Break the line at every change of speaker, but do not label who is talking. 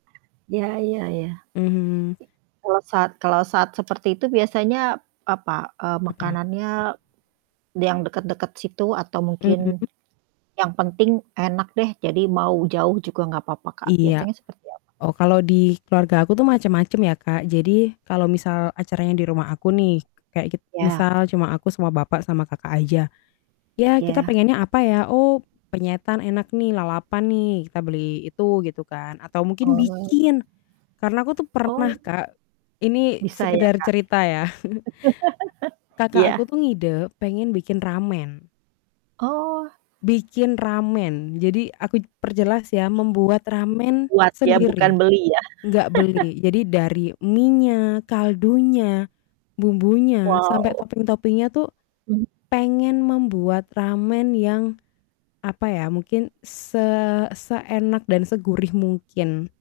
Ya ya ya.
Mhm.
Kalo sat kalo saat seperti itu biasanya apa, eee,
Apa?
makanannya yang deket-deket situ, atau
Mmm.
mungkin yang penting enak deh jadi mau jauh juga nggak papa, Kak,
Iya.
biasanya seperti apa?
Oh, kalau di keluarga aku tuh macem-macem ya, Kak, jadi kalau misal acaranya di rumah aku nih, kayak git
Iya.
misal cuma aku, sama bapak, sama kakak aja. Ya, kita
Iya.
pengennya apa, ya? Oh, penyetan enak nih, lalapan nih kita beli itu gitu kan, atau mungkin
Oh.
bikin, karena aku tuh pernah,
Oh.
Kak, ini
Bisa ya,
sekedar
Kak?
cerita, ya. kakak aku
Iya.
tuh ngide pengen bikin ramen.
Oh.
Bikin ramen. Jadi, aku perjelas, ya, membuat ramen
Buat, ya? Bukan
sendiri
beli, ya?
nggak beli. Jadi dari minya, kaldunya, bumbunya, sampai
Wow!
topping-toppingnya tuh,
Hmm.
pengen membuat ramen yang apa ya, mungkin se seenak dan segurih mungkin.